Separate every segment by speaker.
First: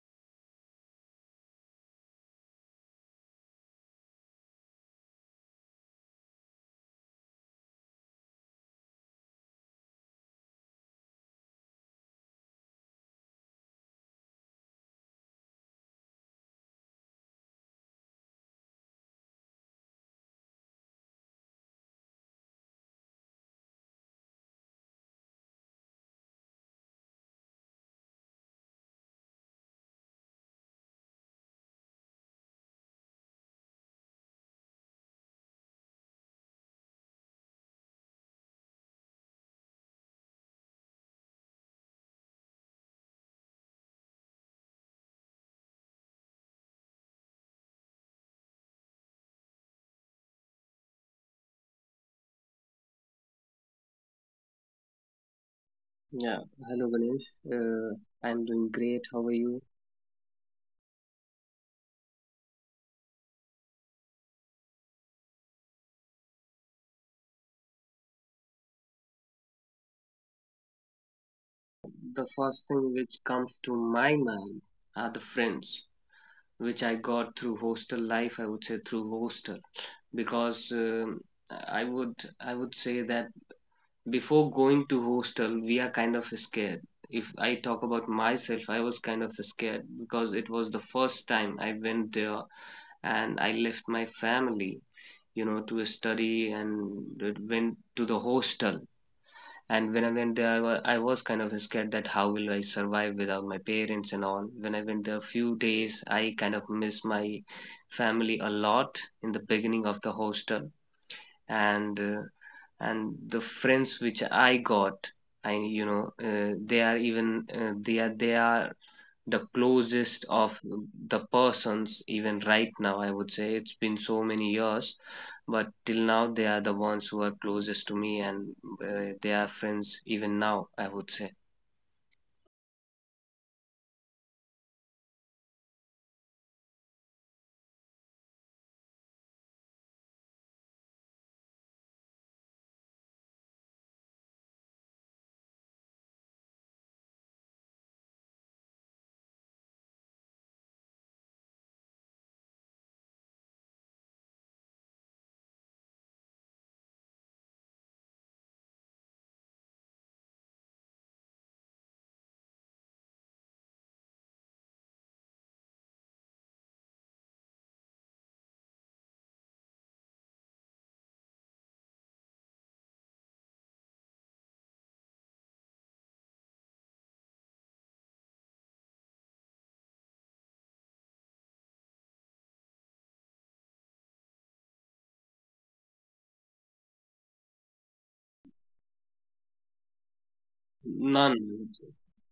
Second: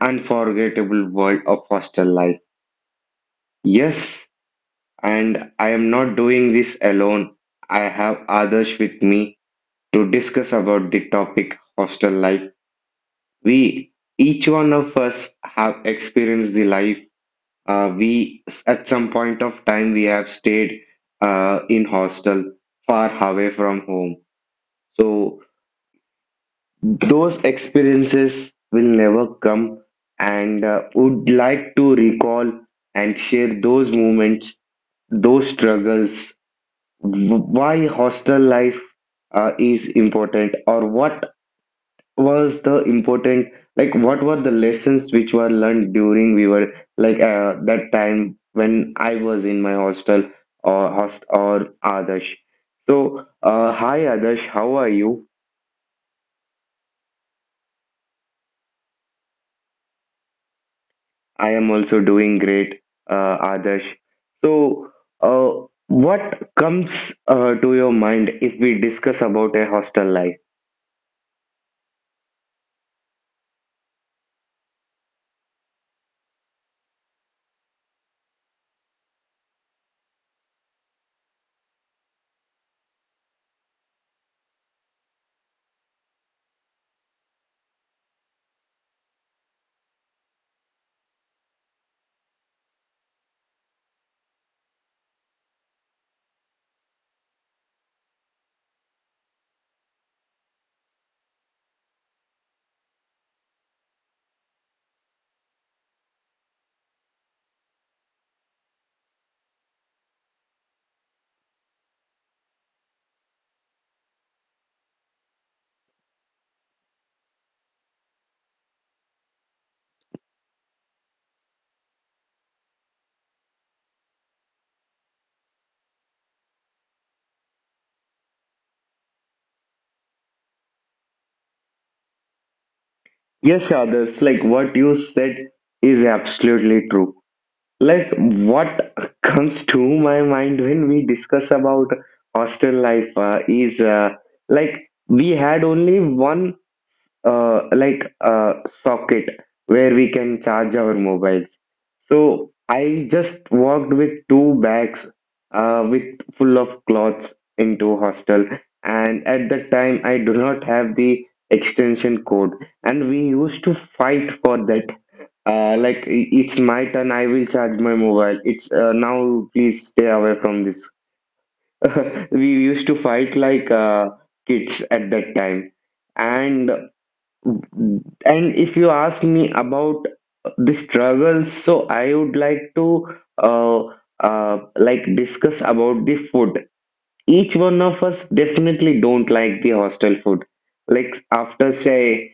Speaker 1: unforgettable world of hostel life. Yes, and I am not doing this alone. I have others with me to discuss about the topic hostel life. We, each one of us have experienced the life. We, at some point of time, we have stayed in hostel far away from home. So those experiences will never come, and would like to recall and share those moments, those struggles, why hostel life is important, or what was the important, like what were the lessons which were learned during we were like that time when I was in my hostel or host or Adarsh. So, hi Adarsh, how are you?
Speaker 2: Yeah, hello Ganesh. Uh, I'm doing great. How are you?
Speaker 1: I am also doing great, Adarsh. So, what comes to your mind if we discuss about a hostel life?
Speaker 2: The first thing which comes to my mind are the friends which I got through hostel life. I would say through hostel because I would I would say that before going to hostel we are kind of scared. If I talk about myself, I was kind of scared because it was the first time I went there and I left my family, to study and went to the hostel. And when I went there, I was kind of scared that how will I survive without my parents and all. When I went there a few days, I kind of missed my family a lot in the beginning of the hostel, and uh, and the friends which I got, they are even they are the closest of the persons, even right now, I would say. It's been so many years, but till now, they are the ones who are closest to me, and they are friends even now, I would say.
Speaker 1: Yes, Adarsh, like what you said is absolutely true. Like what comes to my mind when we discuss about hostel life is like we had only one uh, like uh, socket where we can charge our mobiles. So I just walked with two bags with full of clothes into hostel. And at that time, I do not have the extension code. And we used to fight for that. Like it's my turn, I will charge my mobile. It's now, please stay away from this. We used to fight like kids at that time. And if you ask me about the struggles, so I would like to uh, like discuss about the food. Each one of us definitely don't like the hostel food, like
Speaker 2: None.
Speaker 1: after say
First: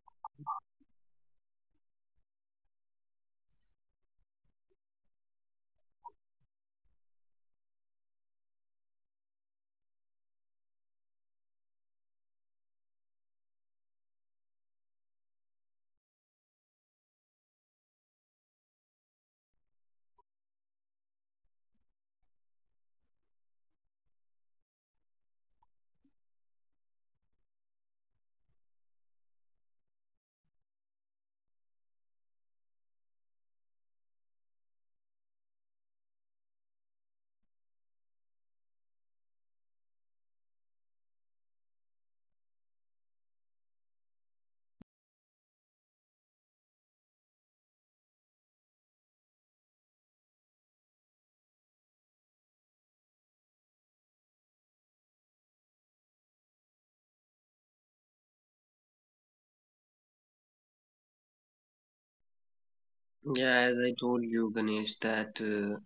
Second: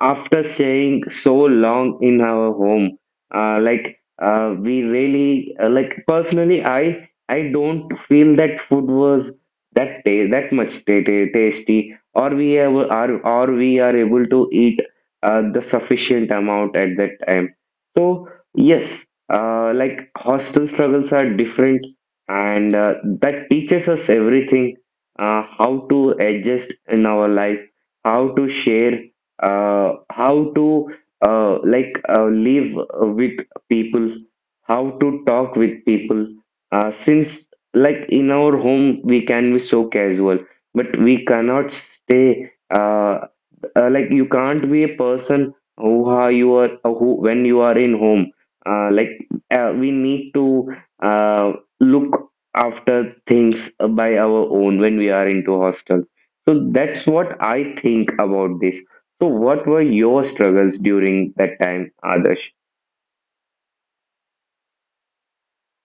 Speaker 1: after staying so long in our home, we really like personally I don't feel that food was that ta that much ta ta tasty, or we have, are, or we are able to eat the sufficient amount at that time. So yes, like hostel struggles are different, and that teaches us everything, how to adjust in our life, how to share, how to like live with people, how to talk with people, since like in our home we can be so casual but we cannot stay like you can't be a person who are you are who when you are in home. uh, like we need to uh, look after things by our own when we are into hostels. So that's what I think about this. So what were your struggles during that time, Adarsh?
Speaker 2: Yeah, as I told you, Ganesh, that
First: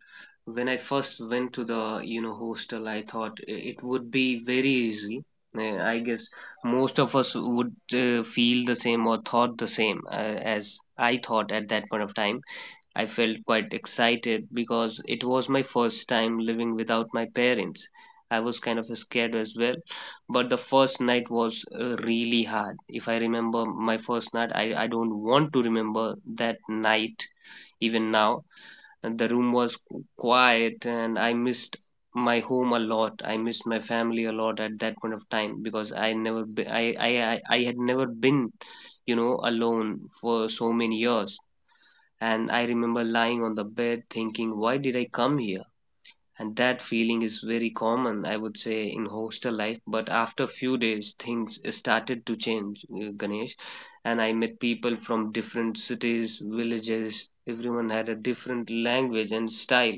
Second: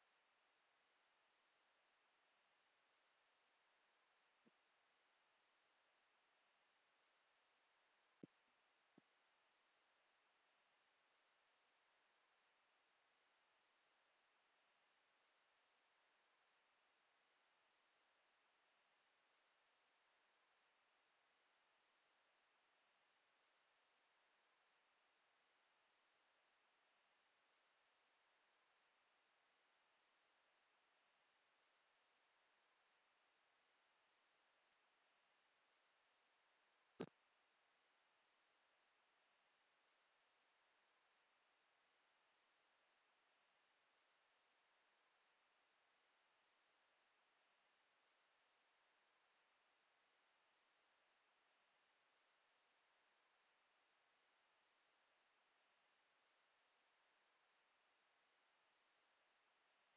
Speaker 2: when I first went to the, hostel, I thought it would be very easy. I guess most of us would feel the same or thought the same as I thought at that point of time. I felt quite excited because it was my first time living without my parents. I was kind of scared as well, but the first night was really hard. If I remember my first night, I don't want to remember that night even now. And the room was quiet and I missed my home a lot. I missed my family a lot at that point of time because I never be, I had never been, alone for so many years, and I remember lying on the bed thinking, why did I come here? And that feeling is very common, I would say, in hostel life. But after few days things started to change, Ganesh, and I met people from different cities, villages. Everyone had a different language and style.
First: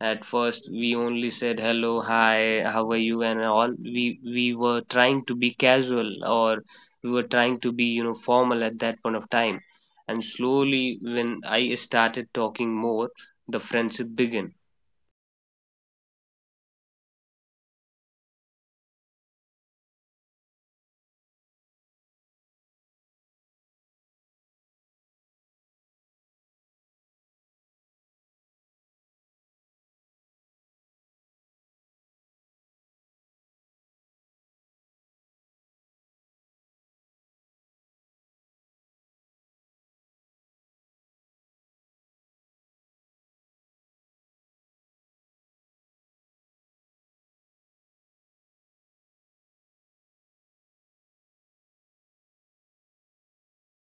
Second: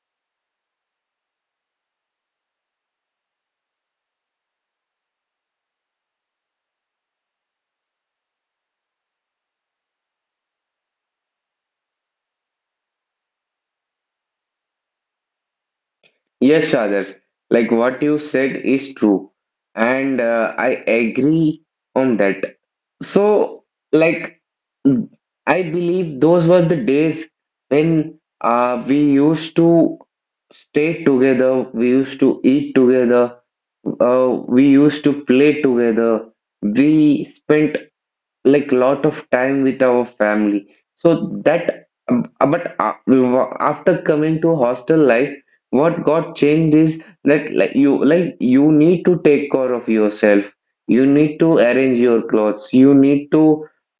Speaker 2: At first we only said hello, hi, how are you, and all. We were trying to be casual or we were trying to be, formal at that point of time. And slowly when I started talking more, the friendship began.
Speaker 1: Yes, others. Like what you said is true, and I agree on that. So, like I believe those were the days when we used to stay together, we used to eat together, we used to play together, we spent like lot of time with our family so that but a- after coming to hostel life what got changed is that like you need to take care of yourself, you need to arrange your clothes, you need to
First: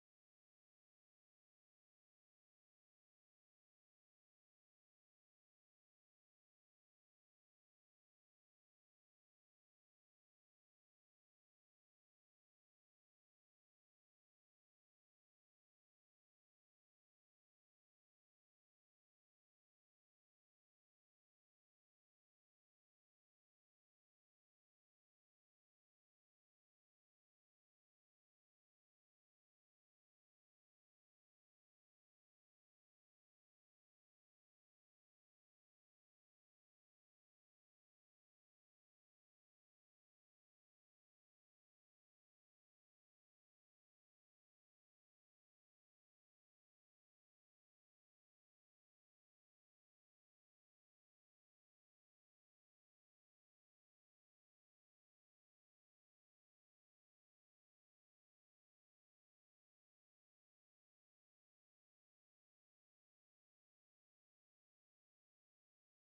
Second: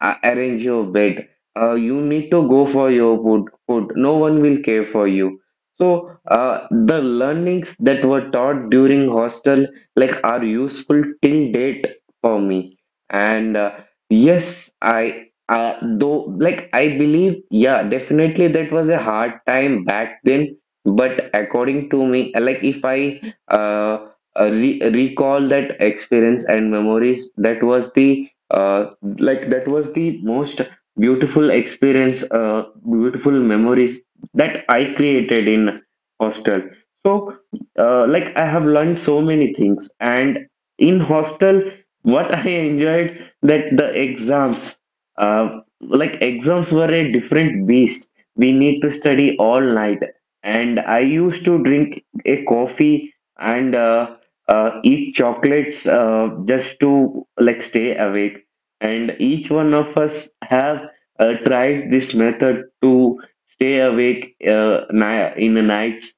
Speaker 1: arrange your bed, you need to go for your food, no one will care for you. So the learnings that were taught during hostel like are useful till date for me. And yes, I though like I believe, yeah, definitely that was a hard time back then. But according to me, like if I uh, re recall that experience and memories, that was the like that was the most beautiful experience, beautiful memories that I created in hostel. So, like I have learned so many things, and in hostel, what I enjoyed that the exams, like exams were a different beast. We need to study all night. And I used to drink a coffee and eat chocolates just to like stay awake. And each one of us have tried this method to stay awake in the nights.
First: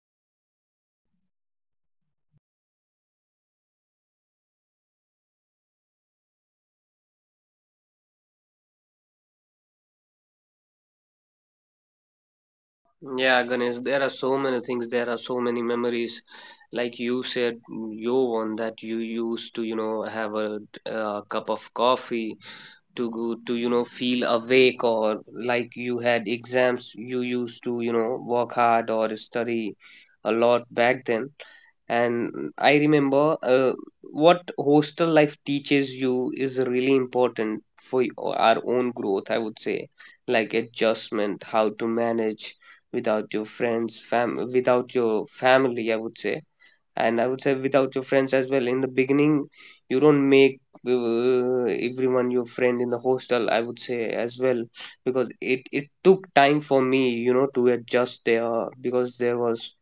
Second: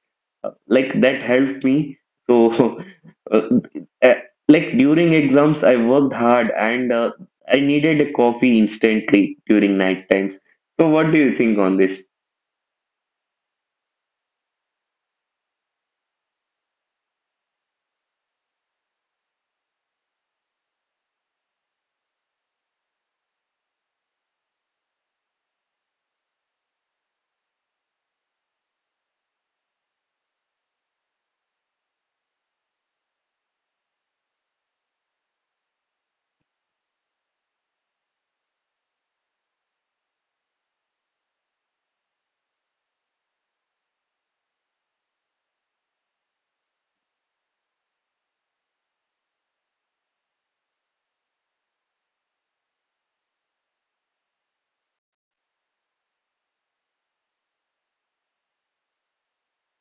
Speaker 1: Like that helped me so. Uh, like during exams I worked hard, and I needed a coffee instantly during night times. So, what do you think on this?
Speaker 2: Yeah, Ganesh, there are so many things. There are so many memories. Like you said, your one that you used to, have a cup of coffee to go to feel awake, or like you had exams you used to work hard or study a lot back then. And I remember, what hostel life teaches you is really important for our own growth, I would say. Like adjustment, how to manage without your friends fam without your family, I would say. And I would say without your friends as well in the beginning. You don't make, everyone your friend in the hostel, I would say, as well, because it took time for me, to adjust there, because there was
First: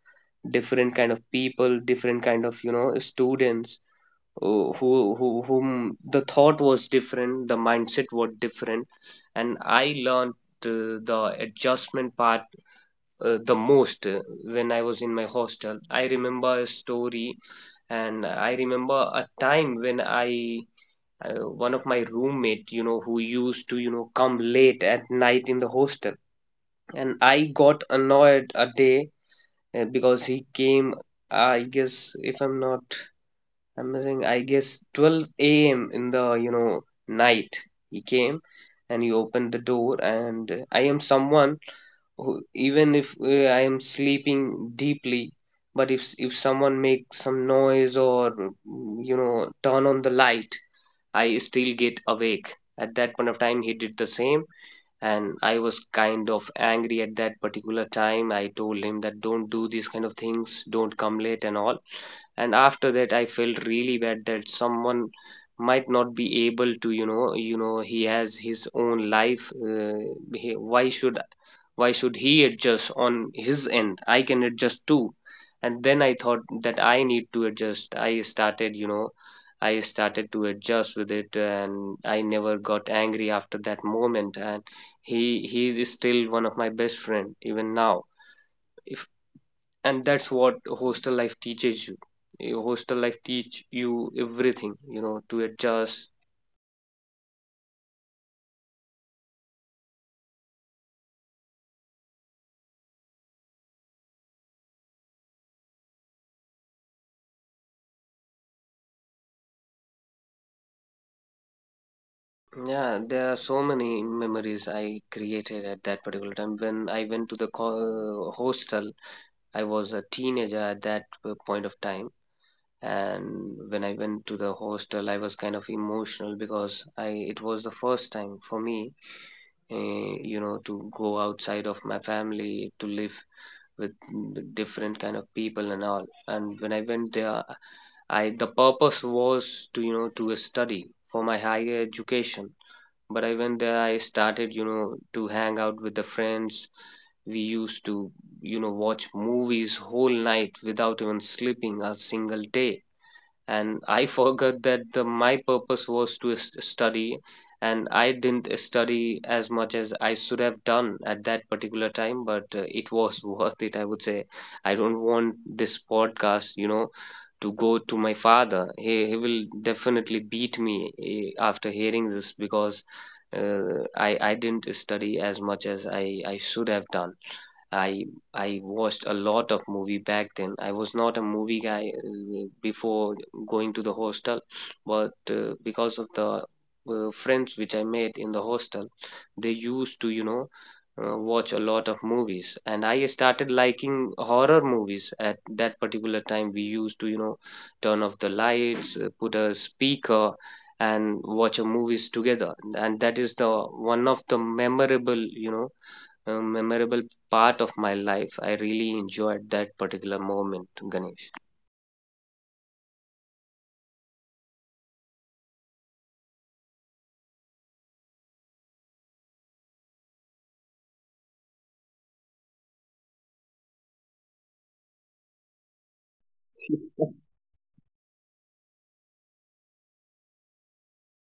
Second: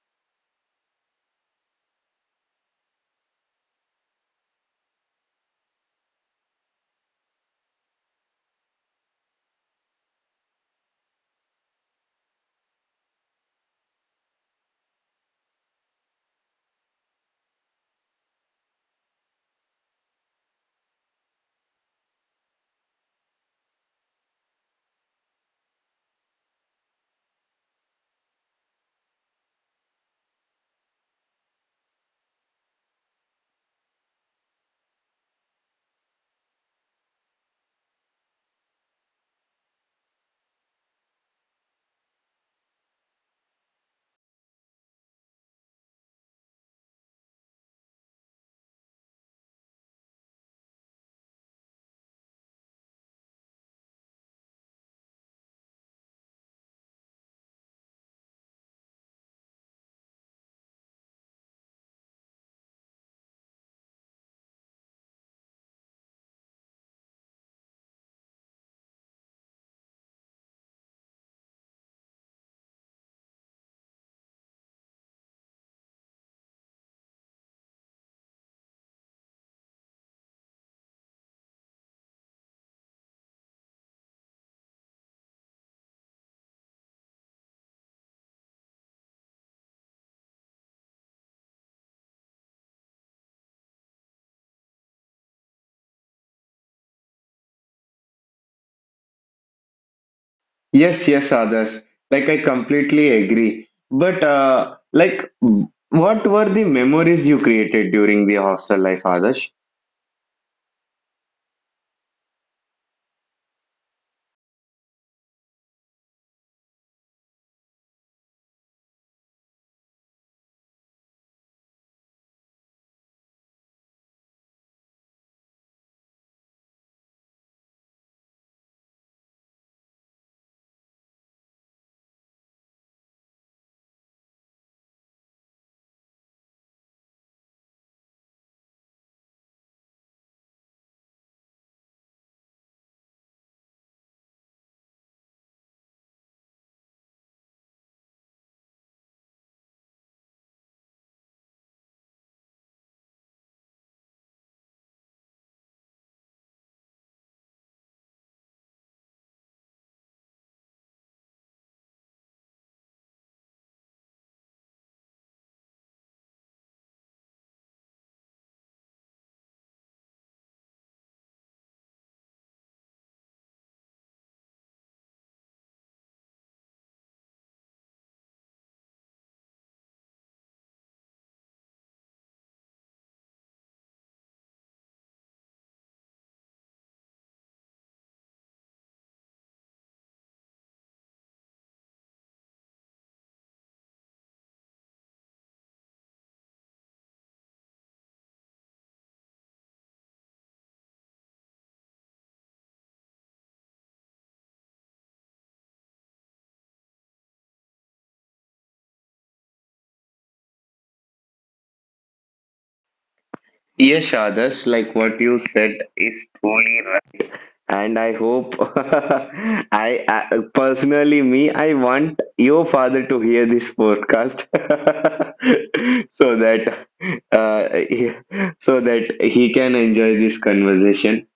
Speaker 2: different kind of people, different kind of, students, whom the thought was different, the mindset was different. And I learned, the adjustment part, the most, when I was in my hostel. I remember a story, and I remember a time when I one of my roommate, who used to come late at night in the hostel, and I got annoyed a day because he came. I guess if I'm not, I'm missing. I guess 12 a.m. in the night he came, and he opened the door, and I am someone even if I am sleeping deeply, but if someone makes some noise or turn on the light, I still get awake. At that point of time, he did the same, and I was kind of angry at that particular time. I told him that don't do these kind of things, don't come late and all. And after that I felt really bad that someone might not be able to. He has his own life he, why should he adjust on his end. I can adjust too. And then I thought that I need to adjust. I started to adjust with it, and I never got angry after that moment. And he is still one of my best friend even now. And that's what hostel life teaches you. Your hostel life teach you everything, to adjust.
Speaker 1: Yes, yes, others. Like I completely agree. But like, what were the memories you created during the hostel life, Adarsh?
Speaker 2: Yeah, there are so many memories I created at that particular time when I went to the hostel. I was a teenager at that point of time. And when I went to the hostel I was kind of emotional because I it was the first time for me, to go outside of my family, to live with different kind of people and all. And when I went there, I the purpose was to, to study for my higher education. But I went there, I started, to hang out with the friends. We used to, watch movies whole night without even sleeping a single day. And I forgot that my purpose was to study. And I didn't study as much as I should have done at that particular time, but it was worth it, I would say. I don't want this podcast, to go to my father. He will definitely beat me, after hearing this, because I didn't study as much as I should have done. I I watched a lot of movie back then. I was not a movie guy before going to the hostel, but because of the friends which I made in the hostel, they used to, watch a lot of movies, and I started liking horror movies at that particular time. We used to, turn off the lights, put a speaker, and watch a movies together. And that is the one of the memorable, you know a memorable part of my life. I really enjoyed that particular moment, Ganesh.
Speaker 1: Yes, Adarsh, like what you said is truly, and I hope I personally me I want your father to hear this podcast so that uh, he- so that he can enjoy this conversation.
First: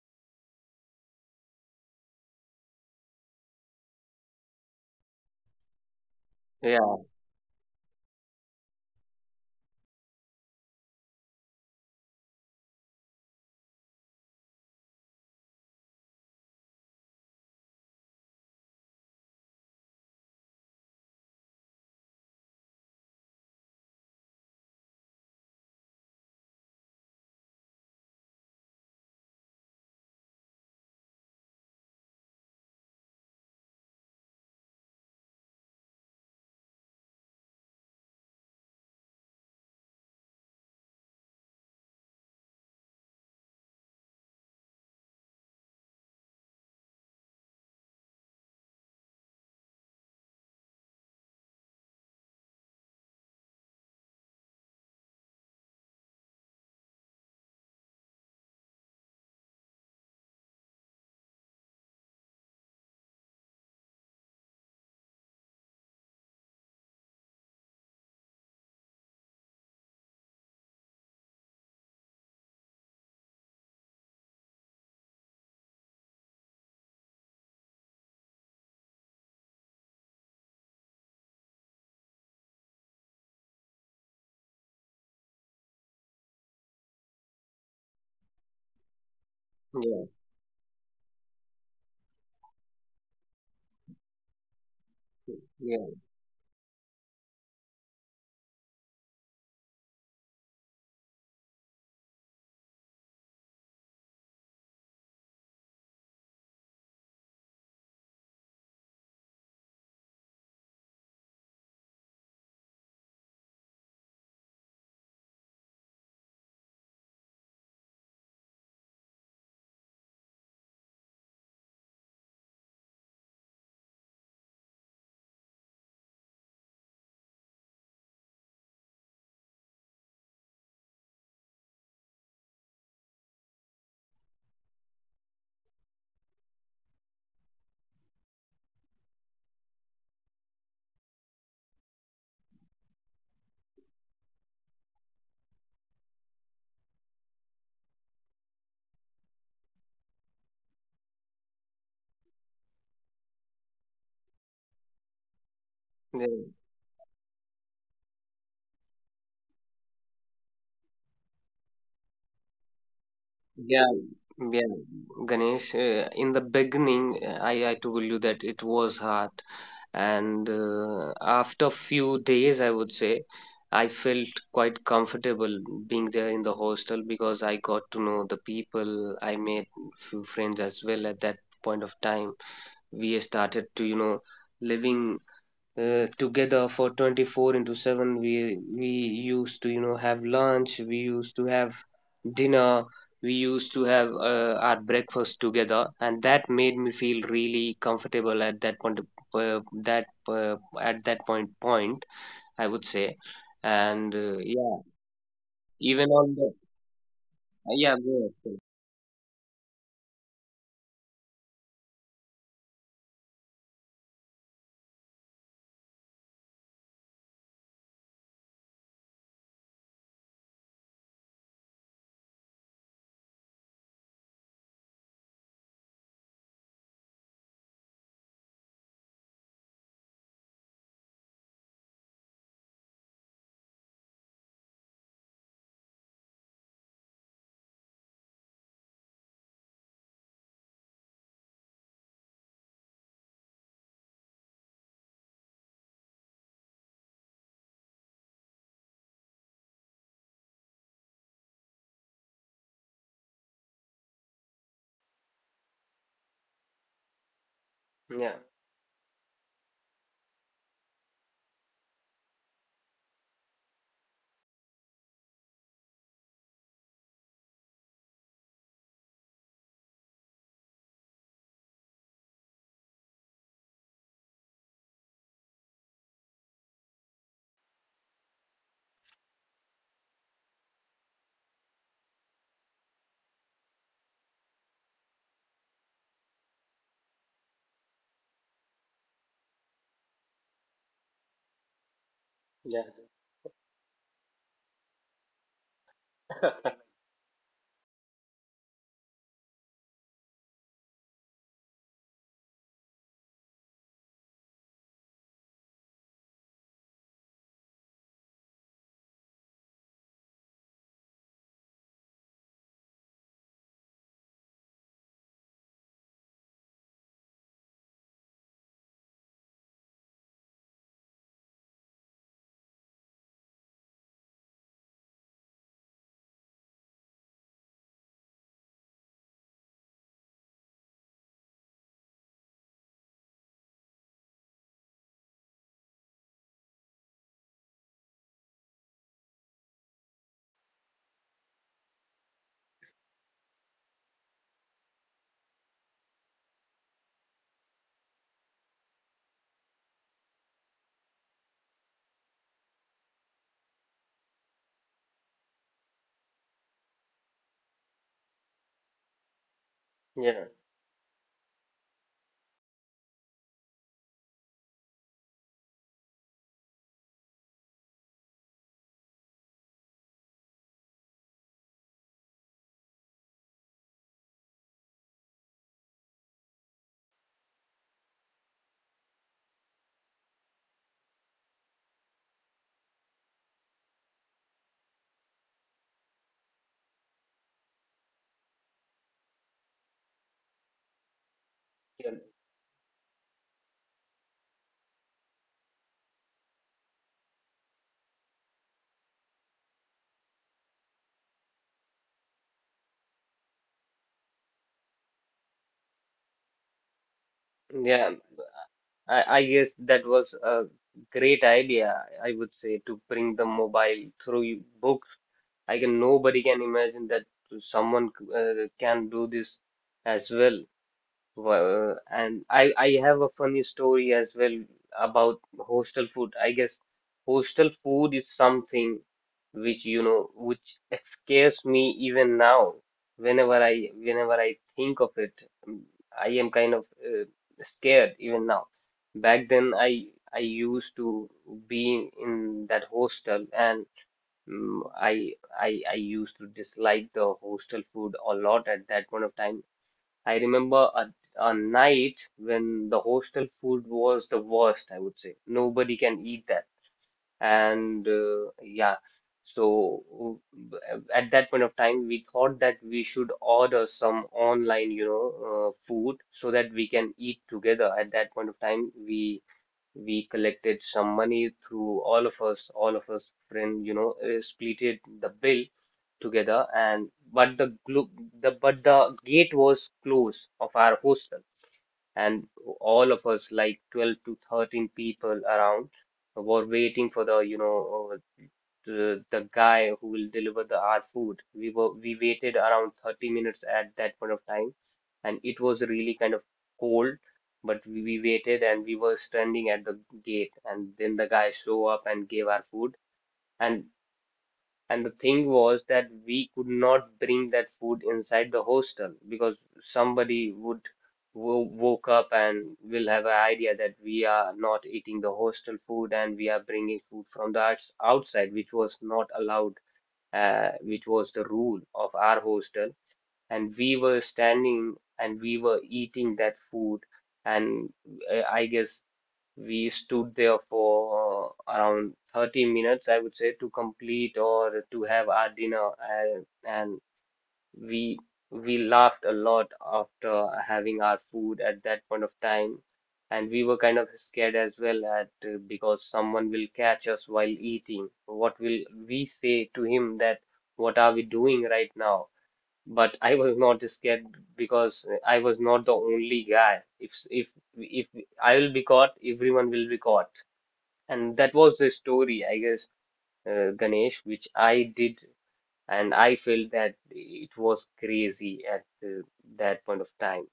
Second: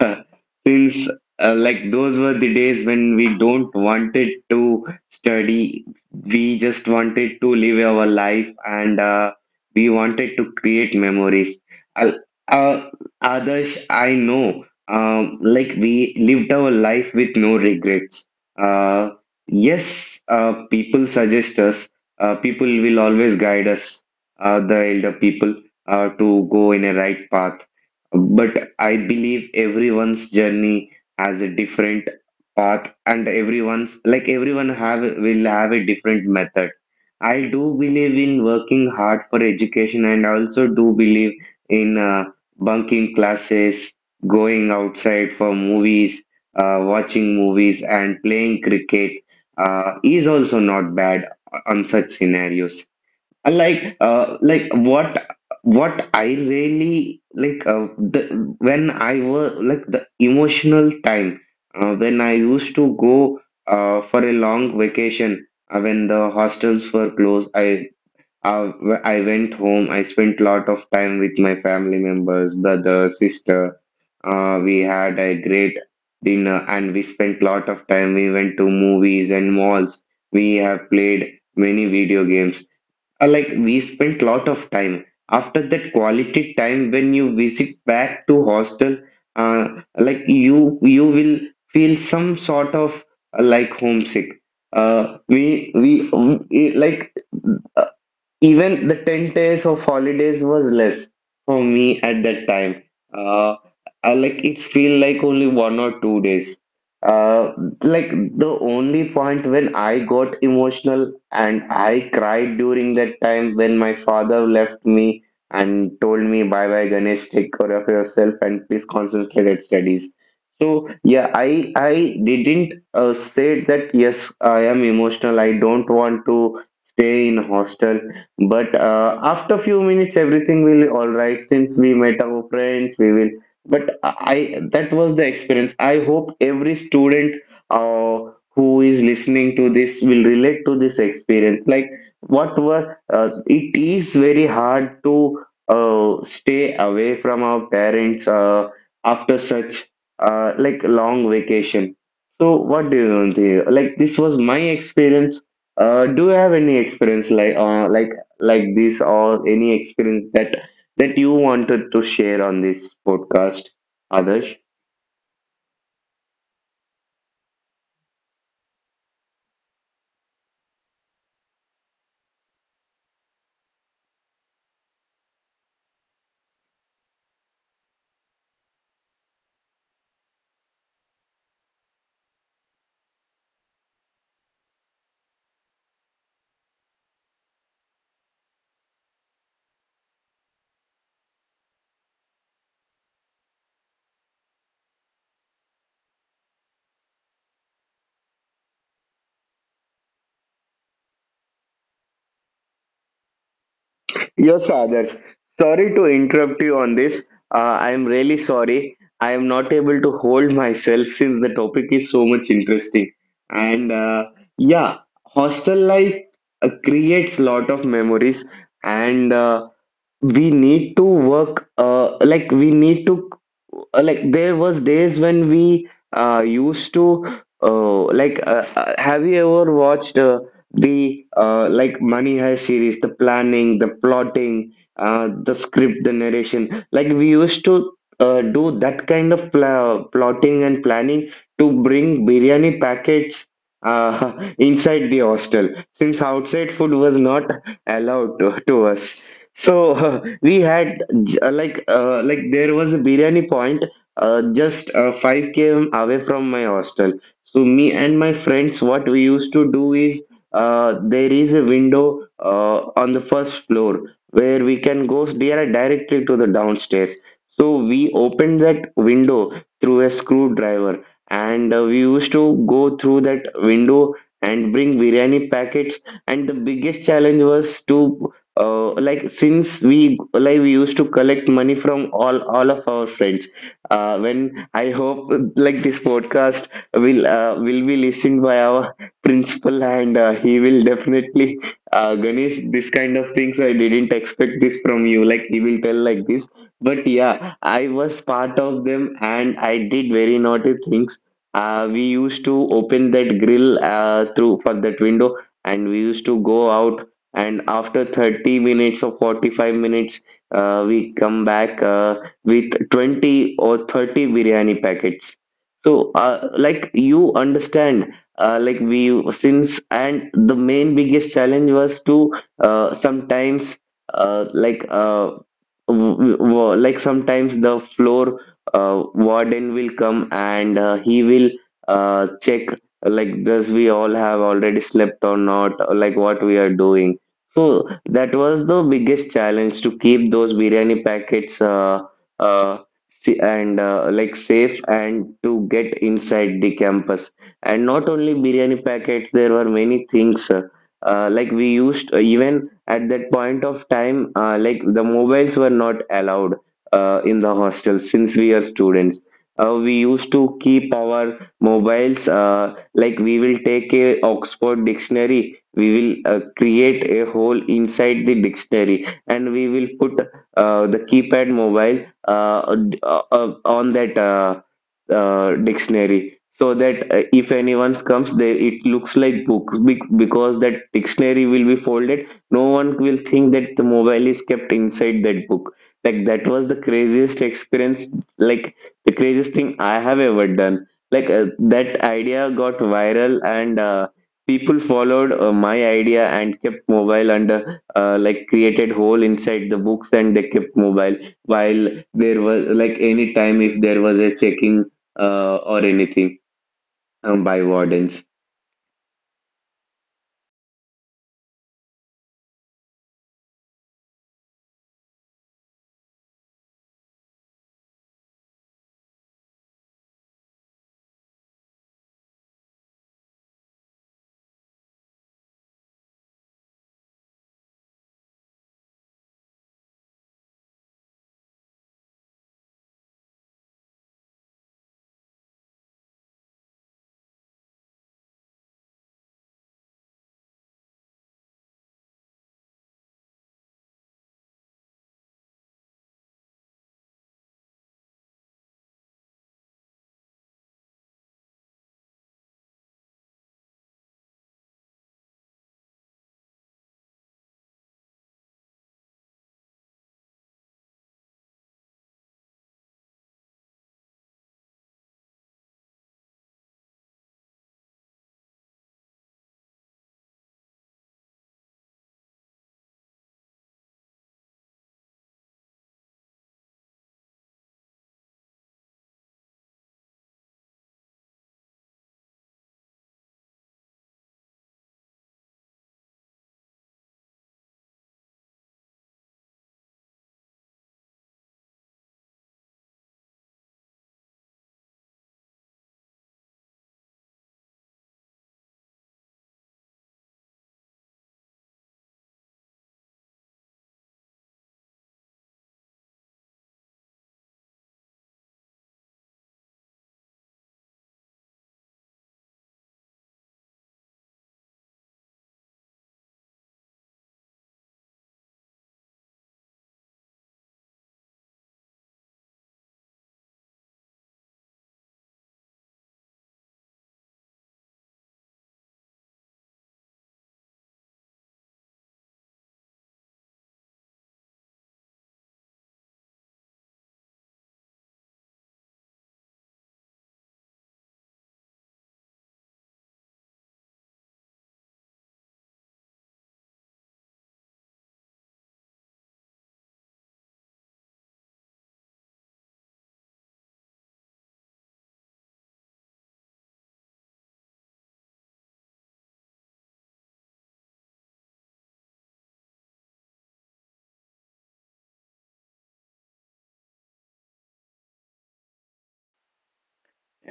Speaker 1: Since like those were the days when we don't wanted to study. We just
Speaker 2: Yeah,
Speaker 1: wanted to live our life, and we wanted to create memories. I'll- Uh, Adarsh, I know, um, like we lived our life with no regrets. Uh, yes, people suggest us, people will always guide us, the elder people, to go in a right path. But I believe everyone's journey has a different path, and everyone have will have a different method. I do believe in working hard for education, and I also do believe in bunking classes, going outside for movies, watching movies and playing cricket is also not bad on such scenarios. Like like what I really like when I was like the emotional time when I used to go for a long vacation, when the hostels were closed, I I went home. I spent lot of time with my family members, brother, sister. We had a great dinner, and we spent lot of time. We went to movies and malls, we have played many video games, like we spent lot of time. After that quality time, when you visit back to hostel,
Speaker 2: yeah,
Speaker 1: like you will feel some sort of like homesick. uh, we
Speaker 2: yeah,
Speaker 1: we like uh, even the 10 days of holidays was less for me at that time. uh, I like it feel like only one or two days. uh, like the only point when I got emotional and I cried during that time when my father left me and told me bye bye Ganesh, take care of yourself and please concentrate at studies. So yeah, I didn't say that yes I am emotional, I don't want to stay in hostel. But after few minutes, everything will all right. Since we met our friends, we will. But I that was the experience. I hope every student uh, who is listening to this will relate to this experience. Like what were it is very hard to stay away from our parents after such like long vacation. So what do you think? Like this was my experience.
Speaker 2: yeah,
Speaker 1: Do you have any experience like like? Like this or any experience that you wanted to share on this podcast,
Speaker 2: yeah.
Speaker 1: others?
Speaker 2: Yeah. Ganesh, in the beginning, I told you that it was hard, and after few days, I would say, I felt quite comfortable being there in the hostel because I got to know the people. I made few friends as well at that point of time. We started to, living together for 24 into 7. We used to have lunch, we used to have dinner, we used to have, our breakfast together, and that made me feel really comfortable at that point, that at that point, I would say. And
Speaker 1: Yes,
Speaker 2: yeah.
Speaker 1: others. Sorry to
Speaker 2: Even on the.
Speaker 1: interrupt you on this. Uh, I
Speaker 2: Yeah,
Speaker 1: am
Speaker 2: go ahead.
Speaker 1: really
Speaker 2: Go
Speaker 1: sorry. I am not able to hold myself since the topic is so much interesting. And yeah, hostel life creates lot of memories. And we need to work like we need to like there was days when we used to have you ever watched the like money heist series, the planning, the plotting, the script, the narration, like we used to do that kind of plotting and planning to bring biryani packets uh, inside the hostel, since outside food was not allowed to us. So we had like there was a biryani point just 5 km away from my hostel. So me and my
Speaker 2: ahead.
Speaker 1: friends, what we used to do is there is a window on the first floor where we can go directly to the downstairs. So we opened that window through a screwdriver, and we used to go through that window and bring biryani packets. And the biggest challenge was to like since we like we used to collect money from all of our friends. When I hope like this podcast will be listened by our principal, and he will definitely Ganesh,
Speaker 2: Yeah,
Speaker 1: this
Speaker 2: yeah.
Speaker 1: kind of things I didn't expect this from you, like he will tell like this. But yeah, I was part of them, and I did very naughty things. We used to open that grill through for that window, and we used to go out. And after 30 minutes or 45 minutes, we come back with 20 or 30 biryani packets. So like you understand like we since. And the main biggest challenge was to sometimes uh, like uh, like sometimes the floor warden will come, and he will check like does we all have already slept or not, or like what we are doing. So that was the biggest challenge, to keep those biryani packets uh, and like safe and to get inside the campus. And not only biryani packets, there were many things. Like we used Even at that point of time, like the mobiles were not allowed in the hostel since we are students. We used
Speaker 2: Yeah,
Speaker 1: to keep our mobiles, like we will take a Oxford dictionary, we will create a hole inside the dictionary, and we will put the keypad mobile on that dictionary, so that if anyone comes there it looks like books, because that dictionary will be folded, no one will think that the mobile is kept inside that book. Like that was the craziest experience, like the craziest thing I have ever done. Like that
Speaker 2: yeah.
Speaker 1: idea got viral, and people followed my idea and kept mobile under like created hole inside the books, and they kept mobile, while there was like any time if there was a checking or anything by
Speaker 2: Yeah,
Speaker 1: wardens.
Speaker 2: I guess that was a great idea, I would say, to bring the mobile through books. I can nobody can imagine that someone can do this as well. Well, and I have a funny story as well about hostel food. I guess hostel food is something which you know which scares me even now. Whenever I think of it, mm, I am kind of scared even now. Back then, I used to be in that hostel, and mm I I used to dislike the hostel food a lot at that point of time. I remember a night when the hostel food was the worst, I would say. Nobody can eat that. And yeah, so at that point of time, we thought that we should order some online, food so that we can eat together. At that point of time, we collected some money through all of us friend, splitted the bill together, and but the glo- the but the gate was closed of our hostel, and all of us, like 12 to 13 people around, were waiting for the guy who will deliver the our food. We waited around 30 minutes at that point of time, and it was really kind of cold. But we waited and we were standing at the gate, and then the guy show up and gave our food. And and the thing was that we could not bring that food inside the hostel because somebody would wo woke up and will have an idea that we are not eating the hostel food and we are bringing food from the outside, which was not allowed, which was the rule of our hostel. And we were standing and we were eating that food. And I guess we stood there for around 30 minutes, I would say, to complete or to have our dinner. And we we laughed a lot after having our food at that point of time. And we were kind of scared as well at because someone will catch us while eating. What will we say to him that what are we doing right now? But I was not scared because I was not the only guy. If I will be caught, everyone will be caught, and that was the story, I guess, Ganesh, which I did, and I felt that it was crazy at that point of time.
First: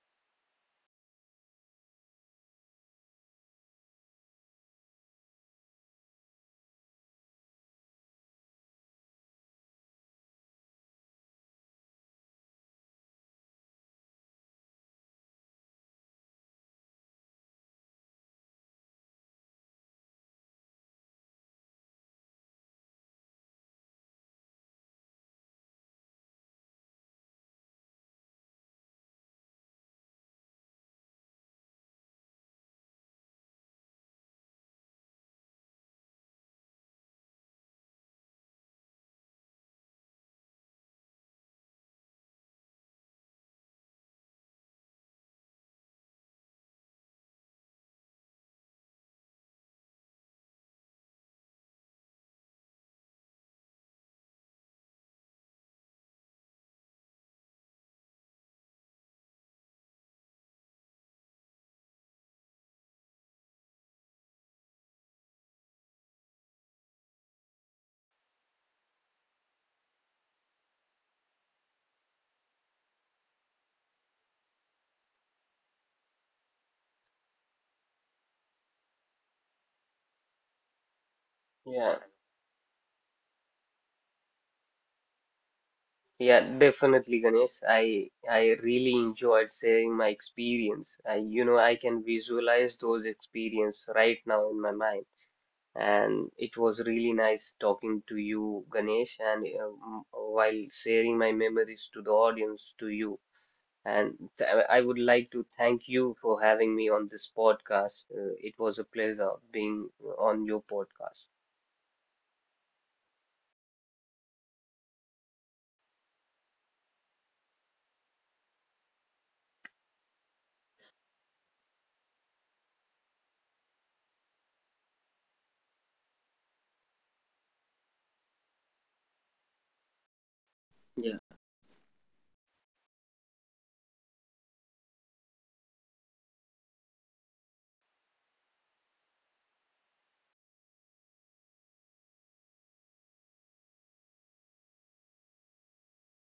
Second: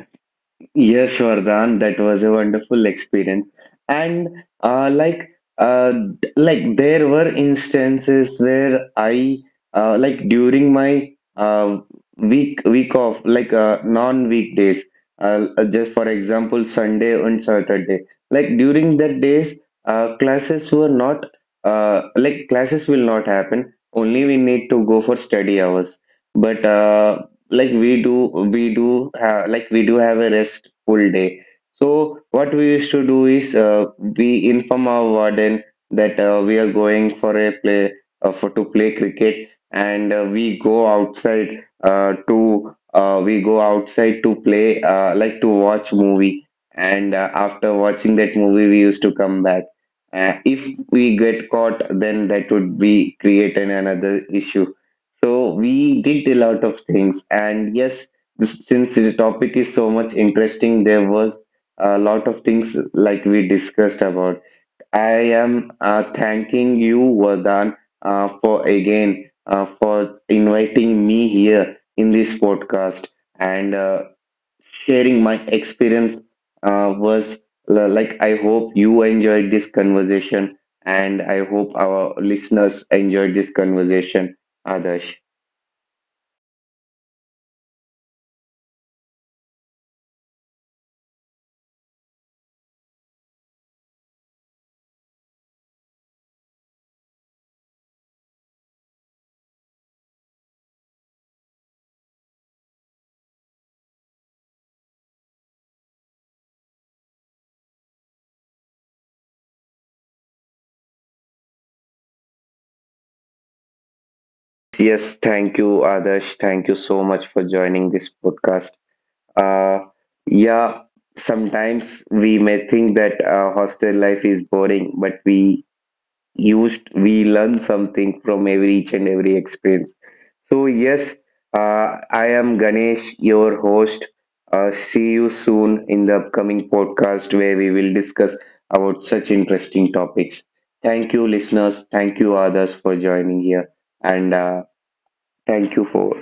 Speaker 1: Yes, Vardhan, that was a wonderful experience. And like uh, like there were instances where I like during my week off, like non weekdays, just for example Sunday and Saturday. Like during that days, uh, classes were not classes will not happen, only we need to go for study hours. But like we do we do have like we do have a restful day. So what we used to do is we inform our warden that we are going for a play, for to play cricket, and we go outside to play, like to watch movie. And after watching that movie we used to come back. If we get caught, then that would be create an another issue. So we did a lot of things, and yes, since the topic is so much interesting, there was a lot of things like we discussed about. I am thanking you, Vardhan, for inviting me here in this podcast, and sharing my experience. Uh, was like I hope you enjoyed this conversation, and I hope
Speaker 2: Yeah,
Speaker 1: our listeners enjoyed this conversation, Adarsh.
Speaker 2: yeah, definitely, Ganesh. I really enjoyed sharing my experience. I can visualize those experience right now in my mind. And it was really nice talking to you, Ganesh, and while sharing my memories to the audience, to you. And I would like to thank you for having me on this podcast. It was a pleasure being on your podcast.
Speaker 1: Yes, thank you, Adarsh. Thank you so much for joining this podcast. Uh, yeah, sometimes we may think that hostel life is boring, but we learn something from every each and every experience. So yes,
Speaker 2: Yeah.
Speaker 1: I am Ganesh, your host. See you soon in the upcoming podcast where we will discuss about such interesting topics. Thank you, listeners. Thank you, others, for joining here, and thank you for.